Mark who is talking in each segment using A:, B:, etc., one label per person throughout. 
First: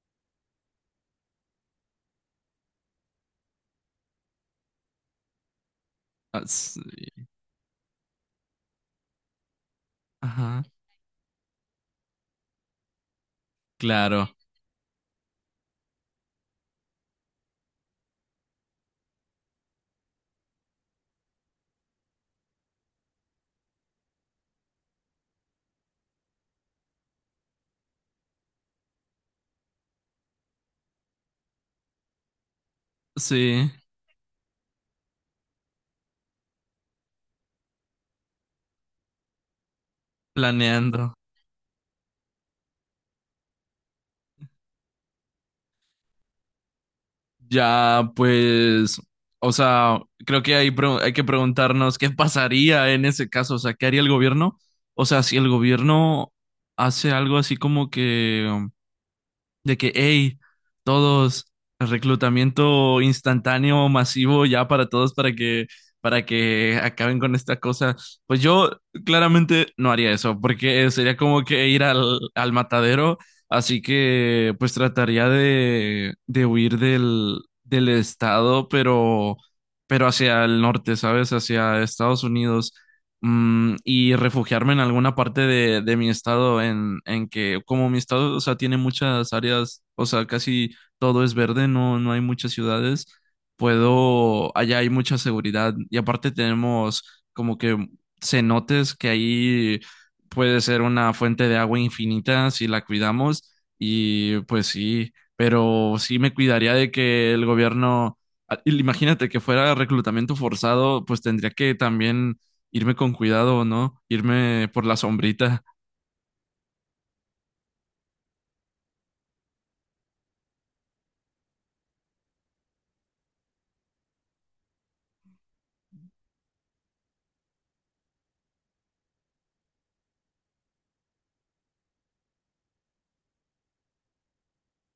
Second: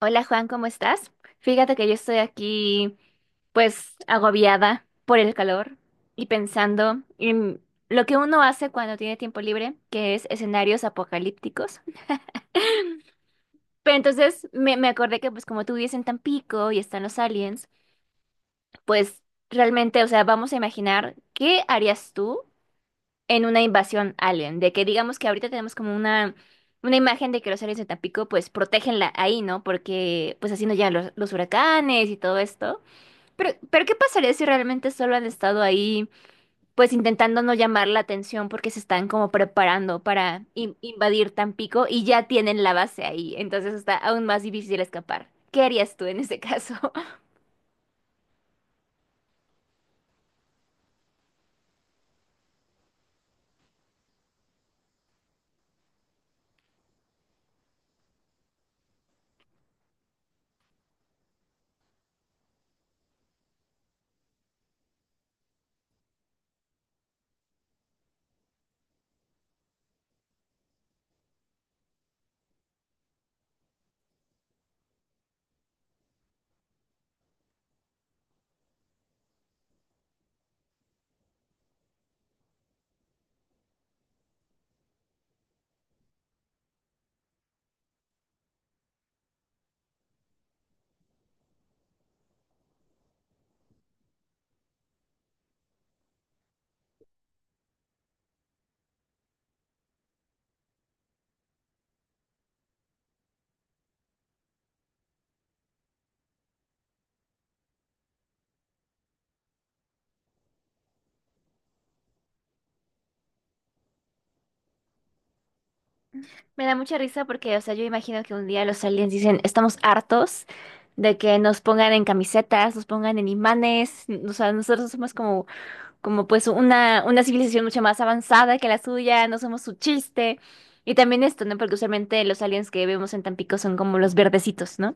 A: Hola Juan, ¿cómo estás? Fíjate que yo estoy aquí pues agobiada por el calor y
B: Ah,
A: pensando
B: sí.
A: en lo que uno hace cuando tiene tiempo libre, que es
B: Ajá,
A: escenarios apocalípticos. Pero
B: claro,
A: entonces me acordé que pues como tú vives en Tampico y están los aliens, pues realmente, o sea, vamos a imaginar qué harías tú en una invasión alien, de que digamos que ahorita tenemos como una imagen de que los aliens de Tampico pues protégenla ahí, ¿no? Porque pues así no llegan los huracanes y todo esto. Pero,
B: sí,
A: pero ¿qué pasaría si realmente solo han estado ahí, pues intentando no llamar la atención porque se están como preparando para
B: planeando.
A: invadir Tampico y ya tienen la base ahí? Entonces está aún más difícil escapar. ¿Qué harías tú en ese caso?
B: Ya, pues, o sea, creo que hay que preguntarnos qué pasaría en ese caso, o sea, ¿qué haría el gobierno? O sea, si el gobierno hace algo así como que de que, hey, todos, reclutamiento instantáneo, masivo, ya para todos, para que acaben con esta cosa. Pues yo claramente no haría eso, porque sería como que ir al matadero, así que pues trataría de huir del del estado, pero hacia el norte, ¿sabes? Hacia Estados Unidos, mm, y refugiarme en alguna parte de mi estado en que como mi estado, o sea, tiene muchas áreas, o sea, casi todo es verde, no, no hay muchas ciudades, puedo, allá hay mucha seguridad y aparte tenemos como que cenotes que ahí puede ser una fuente de agua infinita si la cuidamos y pues sí, pero sí me cuidaría de que el gobierno... Ah, y imagínate que fuera reclutamiento forzado, pues tendría que también irme con cuidado o no, irme por la sombrita.
A: Me da mucha risa porque, o sea, yo imagino que un día los aliens dicen, estamos hartos de que nos pongan en camisetas, nos pongan en imanes, o sea, nosotros somos como pues una civilización mucho más avanzada que la suya, no somos su chiste. Y también esto, ¿no? Porque usualmente los aliens que vemos en Tampico son como los verdecitos, ¿no?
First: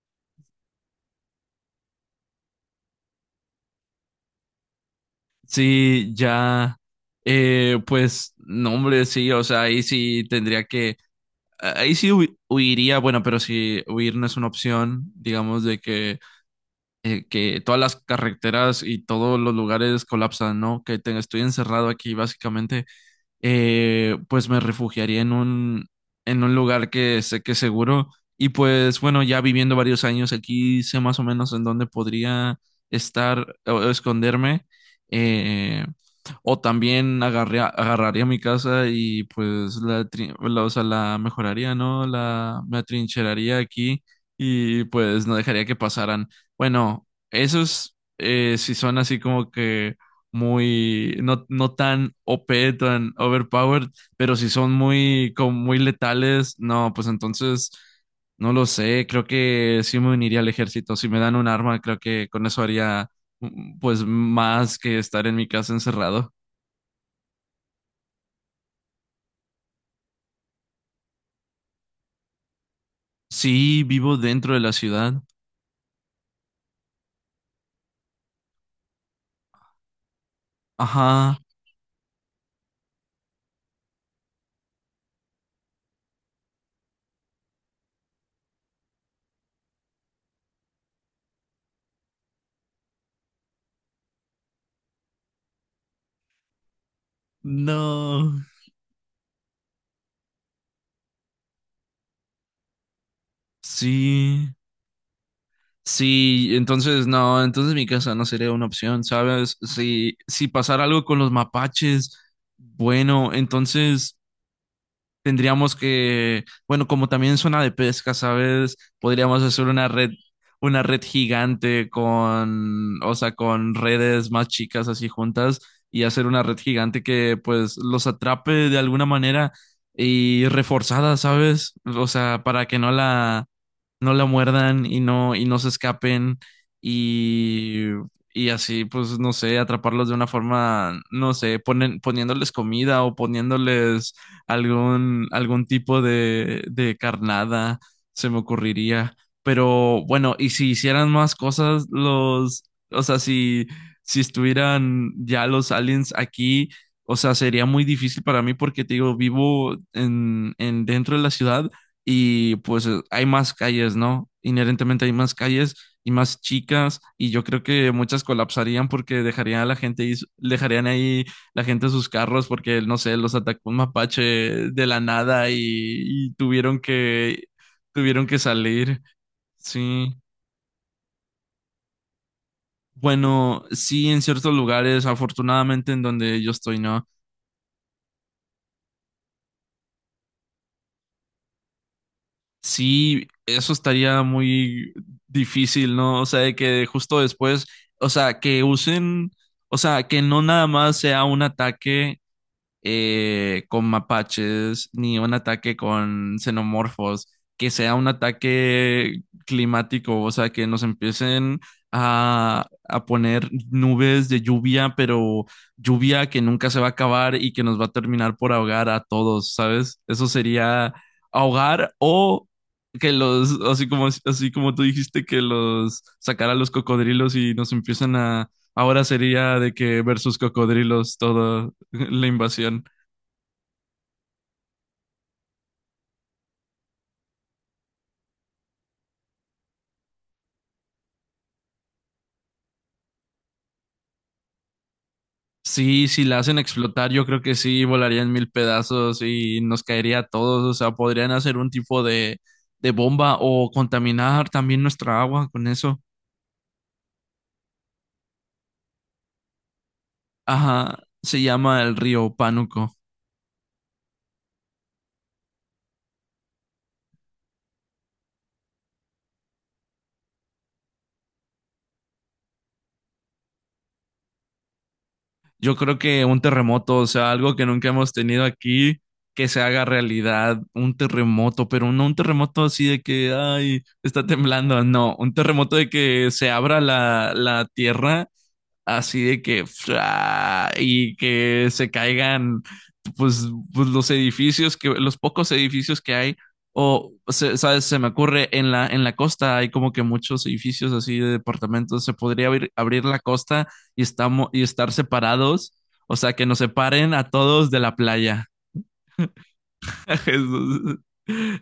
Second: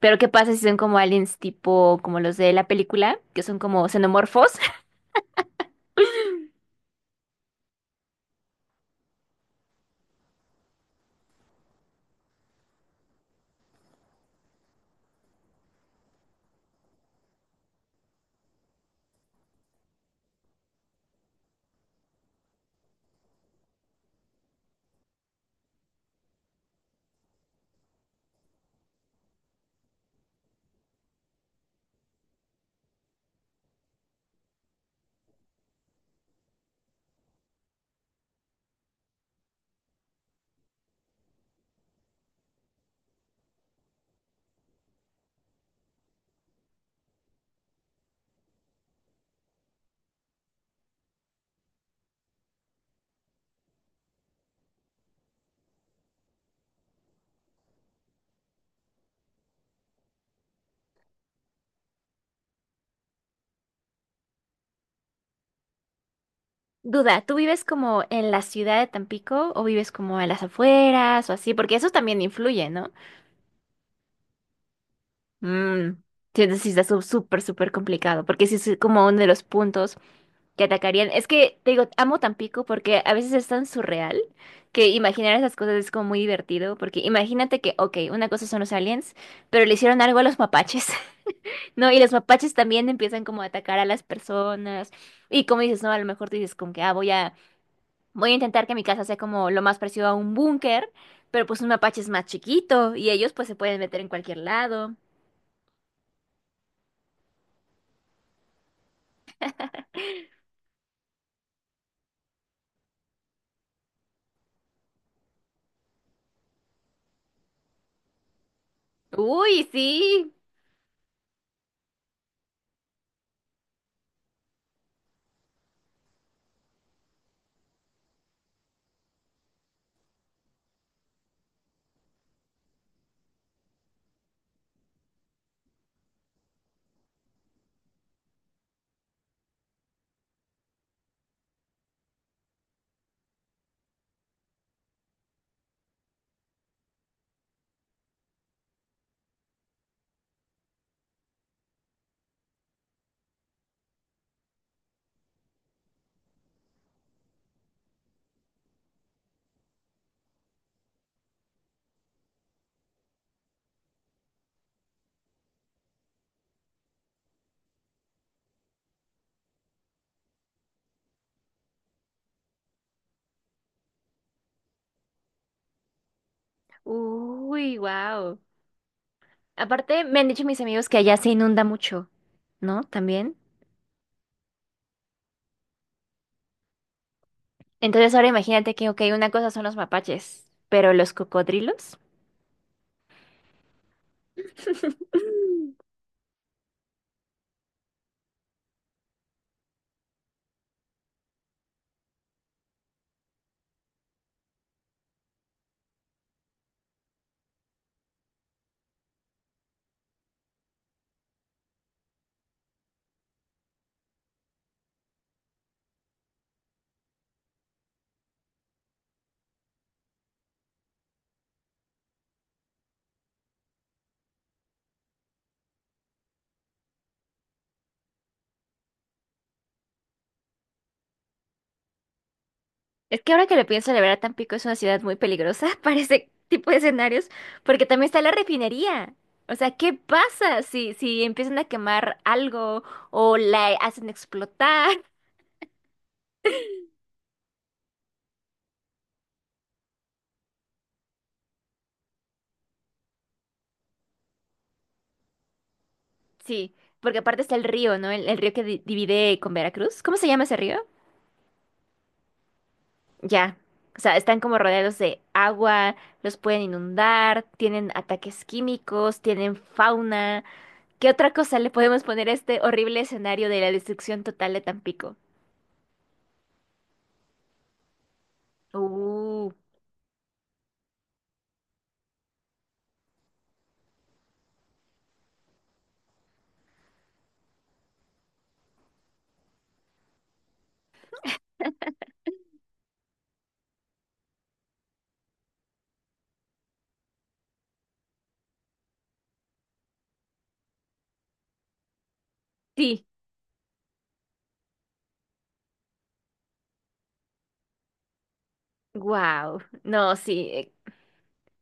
A: Pero ¿qué pasa si son como aliens tipo como los de la película, que son como xenomorfos?
B: Sí, ya, pues, no, hombre, sí, o sea, ahí sí huiría, bueno, pero si huir no es una opción, digamos, de que todas las carreteras y todos los lugares colapsan, ¿no? Que estoy encerrado aquí, básicamente, pues me refugiaría en un lugar que sé que es seguro. Y pues bueno, ya viviendo varios años aquí, sé más o menos en dónde podría estar o esconderme. Eh, o también agarraría mi casa y pues o sea, la mejoraría, ¿no? Me atrincheraría aquí y pues no dejaría que pasaran. Bueno, esos si son así como que muy, no, no tan OP, tan overpowered, pero si son muy, como muy letales, no, pues entonces, no lo sé, creo que sí me uniría al ejército, si me dan un arma, creo que con eso haría, mm, pues, más que estar en mi casa encerrado.
A: Duda, ¿tú vives como en la ciudad de Tampico o vives como a las afueras o así? Porque eso también influye, ¿no?
B: Sí, vivo dentro de la ciudad.
A: Mm, sí, entonces sí está súper, súper complicado, porque sí es como uno de los puntos que atacarían. Es
B: Ajá.
A: que, te digo, amo Tampico porque a veces es tan surreal que imaginar esas cosas es como muy divertido, porque imagínate que, ok, una cosa son los aliens, pero le hicieron algo a los mapaches, ¿no? Y los mapaches también empiezan como a atacar a las personas. Y como dices, no, a lo mejor tú dices como que, ah, voy a
B: No.
A: intentar que mi casa sea como lo más parecido a un búnker, pero pues un mapache es más chiquito y ellos pues se pueden meter en cualquier
B: Sí.
A: lado.
B: Sí, entonces no, entonces mi casa no sería una opción, ¿sabes? Si, si pasara algo con los mapaches, bueno, entonces tendríamos que, bueno, como también es de pesca, ¿sabes? Podríamos hacer
A: Uy, sí.
B: una red gigante con, o sea, con redes más chicas así juntas y hacer una red gigante que pues los atrape de alguna manera y reforzada, ¿sabes? O sea, para que no la, no la muerdan y no se escapen y, y así, pues, no sé, atraparlos de una forma, no sé, ponen, poniéndoles comida o poniéndoles algún tipo de carnada, se me ocurriría. Pero bueno, y si hicieran más cosas, los, o sea, si, si estuvieran ya los aliens aquí, o sea, sería muy difícil para mí porque te digo, vivo en dentro de la ciudad y pues hay más calles, ¿no? Inherentemente hay más calles y más chicas y yo creo que muchas colapsarían porque dejarían a la gente, dejarían ahí la gente a sus carros porque, no sé, los atacó un mapache de la nada y, y
A: Uy,
B: tuvieron que
A: wow.
B: salir.
A: Aparte,
B: Sí.
A: me han dicho mis amigos que allá se inunda mucho, ¿no? También.
B: Bueno, sí, en ciertos lugares, afortunadamente en donde yo estoy, ¿no?
A: Entonces ahora imagínate que, ok, una cosa son los mapaches, pero los cocodrilos.
B: Sí, eso estaría muy difícil, ¿no? O sea, de que justo después, o sea, que usen, o sea, que no nada más sea un ataque con mapaches, ni un ataque con xenomorfos, que sea un ataque climático, o sea, que nos empiecen a poner nubes de lluvia, pero lluvia que nunca se va a acabar y que nos va a terminar por ahogar a todos, ¿sabes? Eso sería ahogar o... Que los, así como tú dijiste, que los sacar a los cocodrilos y nos empiezan a, ahora sería de que versus cocodrilos todo, la invasión.
A: Es que ahora que lo pienso, la verdad, Tampico es una ciudad muy peligrosa para ese tipo de escenarios, porque también está la refinería. O sea, ¿qué pasa si, si empiezan a quemar algo o la hacen explotar?
B: Sí, si la hacen explotar, yo creo que sí, volarían mil pedazos y nos caería a todos. O sea, podrían hacer un tipo de bomba o contaminar también nuestra agua con eso.
A: Sí, porque aparte está el río, ¿no? El río que divide con Veracruz. ¿Cómo se llama ese río?
B: Ajá, se llama el río Pánuco.
A: Ya, o sea, están como rodeados de agua, los pueden inundar, tienen ataques químicos, tienen fauna. ¿Qué otra cosa le podemos poner a este horrible escenario de la destrucción total de Tampico?
B: Yo creo que un terremoto, o sea, algo que nunca hemos tenido aquí, que
A: Uh,
B: se haga realidad, un terremoto, pero no un terremoto así de que, ay, está temblando, no, un terremoto de que se abra la tierra así de que fra, y que se caigan pues, pues, los edificios, que los pocos edificios que hay o se, sabes, se me ocurre en la costa hay como que muchos edificios así de departamentos, se podría
A: sí,
B: abrir la costa y estamos y estar separados, o sea, que nos separen a todos de la playa.
A: wow. No, sí.
B: eso,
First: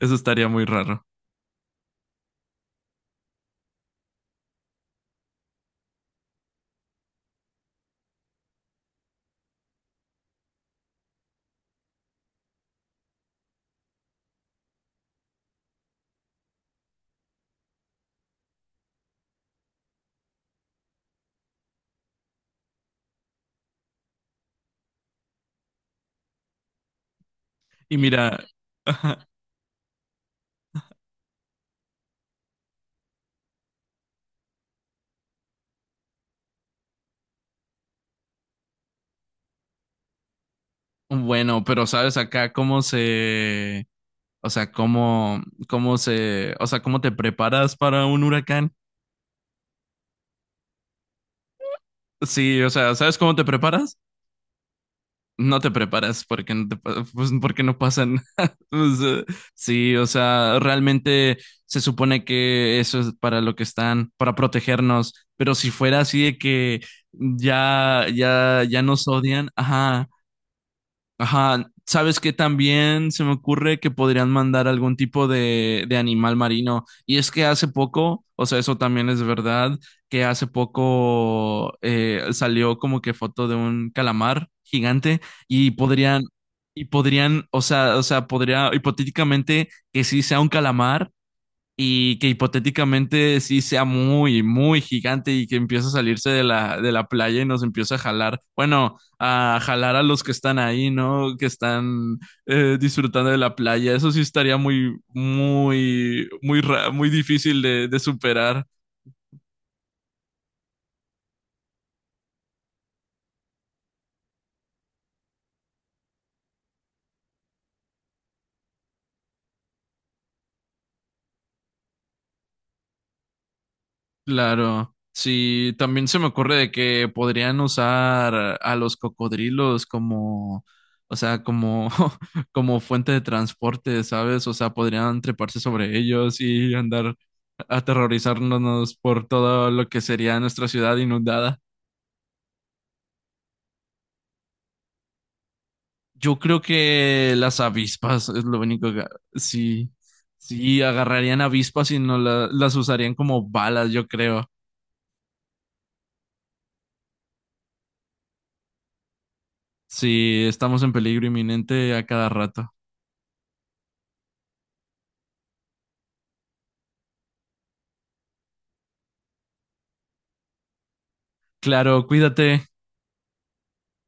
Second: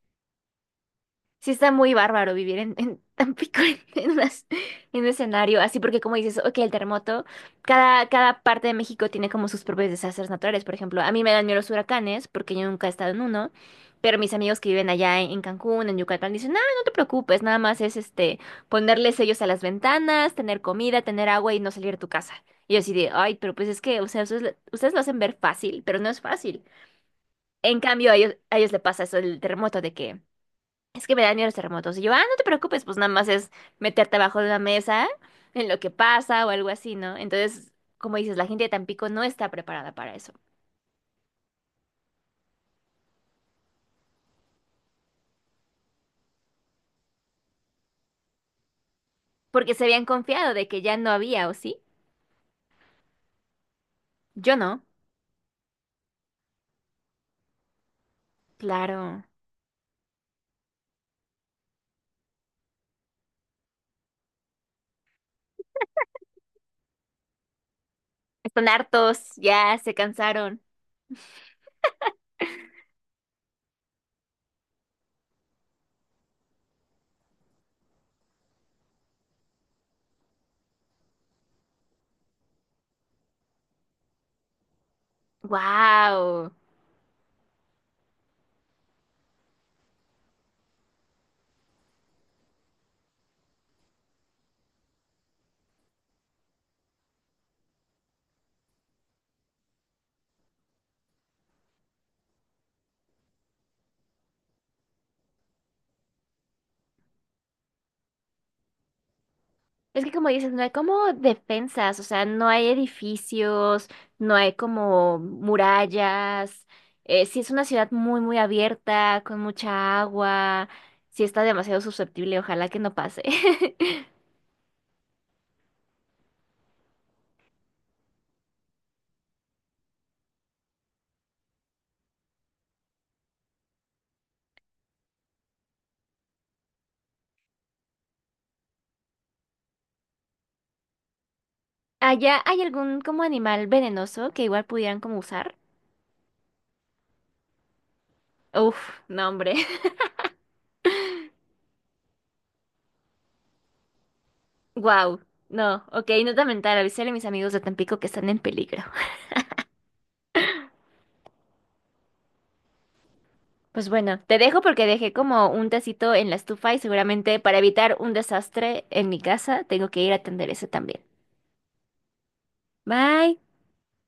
B: eso estaría muy raro.
A: Sí está muy bárbaro vivir en Tampico en, en un escenario así, porque como dices, ok, el terremoto, cada parte de México tiene como sus propios desastres naturales. Por ejemplo, a mí me dan miedo los huracanes, porque yo nunca he estado en uno, pero mis amigos que viven allá en Cancún, en Yucatán, dicen, no, no te preocupes, nada más es este ponerle sellos a las ventanas, tener comida, tener agua y no salir de tu casa. Y yo así de, ay, pero pues es que, o sea, ustedes lo hacen ver fácil, pero no es fácil. En
B: Y
A: cambio, a ellos,
B: mira,
A: a ellos le pasa eso, el terremoto de que es que me dan miedo los terremotos. Y yo, ah, no te preocupes, pues nada más es meterte abajo de una mesa en lo que pasa o algo así, ¿no? Entonces, como dices, la gente de Tampico no está preparada para eso.
B: bueno, pero sabes acá cómo se, o sea, ¿cómo, cómo se, o sea, cómo te preparas para un huracán?
A: Porque se habían confiado de que ya no había, ¿o sí?
B: Sí, o sea, ¿sabes cómo te preparas?
A: Yo no.
B: No te preparas porque no te, pues, porque no pasan. Pues,
A: Claro.
B: sí, o sea, realmente se supone que eso es para lo que están, para protegernos, pero si fuera así de que ya, ya,
A: Están
B: ya nos
A: hartos,
B: odian,
A: ya se
B: ajá.
A: cansaron.
B: Ajá, ¿sabes qué? También se me ocurre que podrían mandar algún tipo de animal marino. Y es que hace poco, o sea, eso también es verdad, que hace poco salió como que foto de un calamar gigante y podrían,
A: ¡Wow!
B: y podrían, o sea, podría hipotéticamente que sí sea un calamar, y que hipotéticamente sí sea muy, muy gigante y que empiece a salirse de de la playa y nos empiece a jalar, bueno, a jalar a los que están ahí, ¿no? Que están disfrutando de la playa. Eso sí estaría muy, muy, muy, muy difícil de superar.
A: Es que como dices, no hay como defensas, o sea, no hay edificios, no hay como murallas. Sí es una ciudad muy, muy abierta, con mucha agua. Sí está demasiado susceptible, ojalá que no pase.
B: Claro, sí, también se me ocurre de que podrían usar a los cocodrilos como, o sea, como, como fuente de transporte, ¿sabes? O sea, podrían treparse sobre ellos y andar aterrorizándonos por todo lo que sería nuestra ciudad inundada.
A: ¿Allá hay algún como animal venenoso que igual pudieran como usar?
B: Yo creo que las avispas es lo único
A: Uf,
B: que
A: no, hombre.
B: sí, sí agarrarían avispas y no la- las usarían como balas, yo creo.
A: Wow. No, ok, nota mental, avisarle a mis amigos de Tampico que están en peligro.
B: Si estamos en peligro inminente a cada rato.
A: Pues bueno, te dejo porque dejé como un tacito en la estufa y seguramente para evitar un desastre en mi casa tengo que ir a atender eso también.
B: Claro, cuídate.
A: Bye.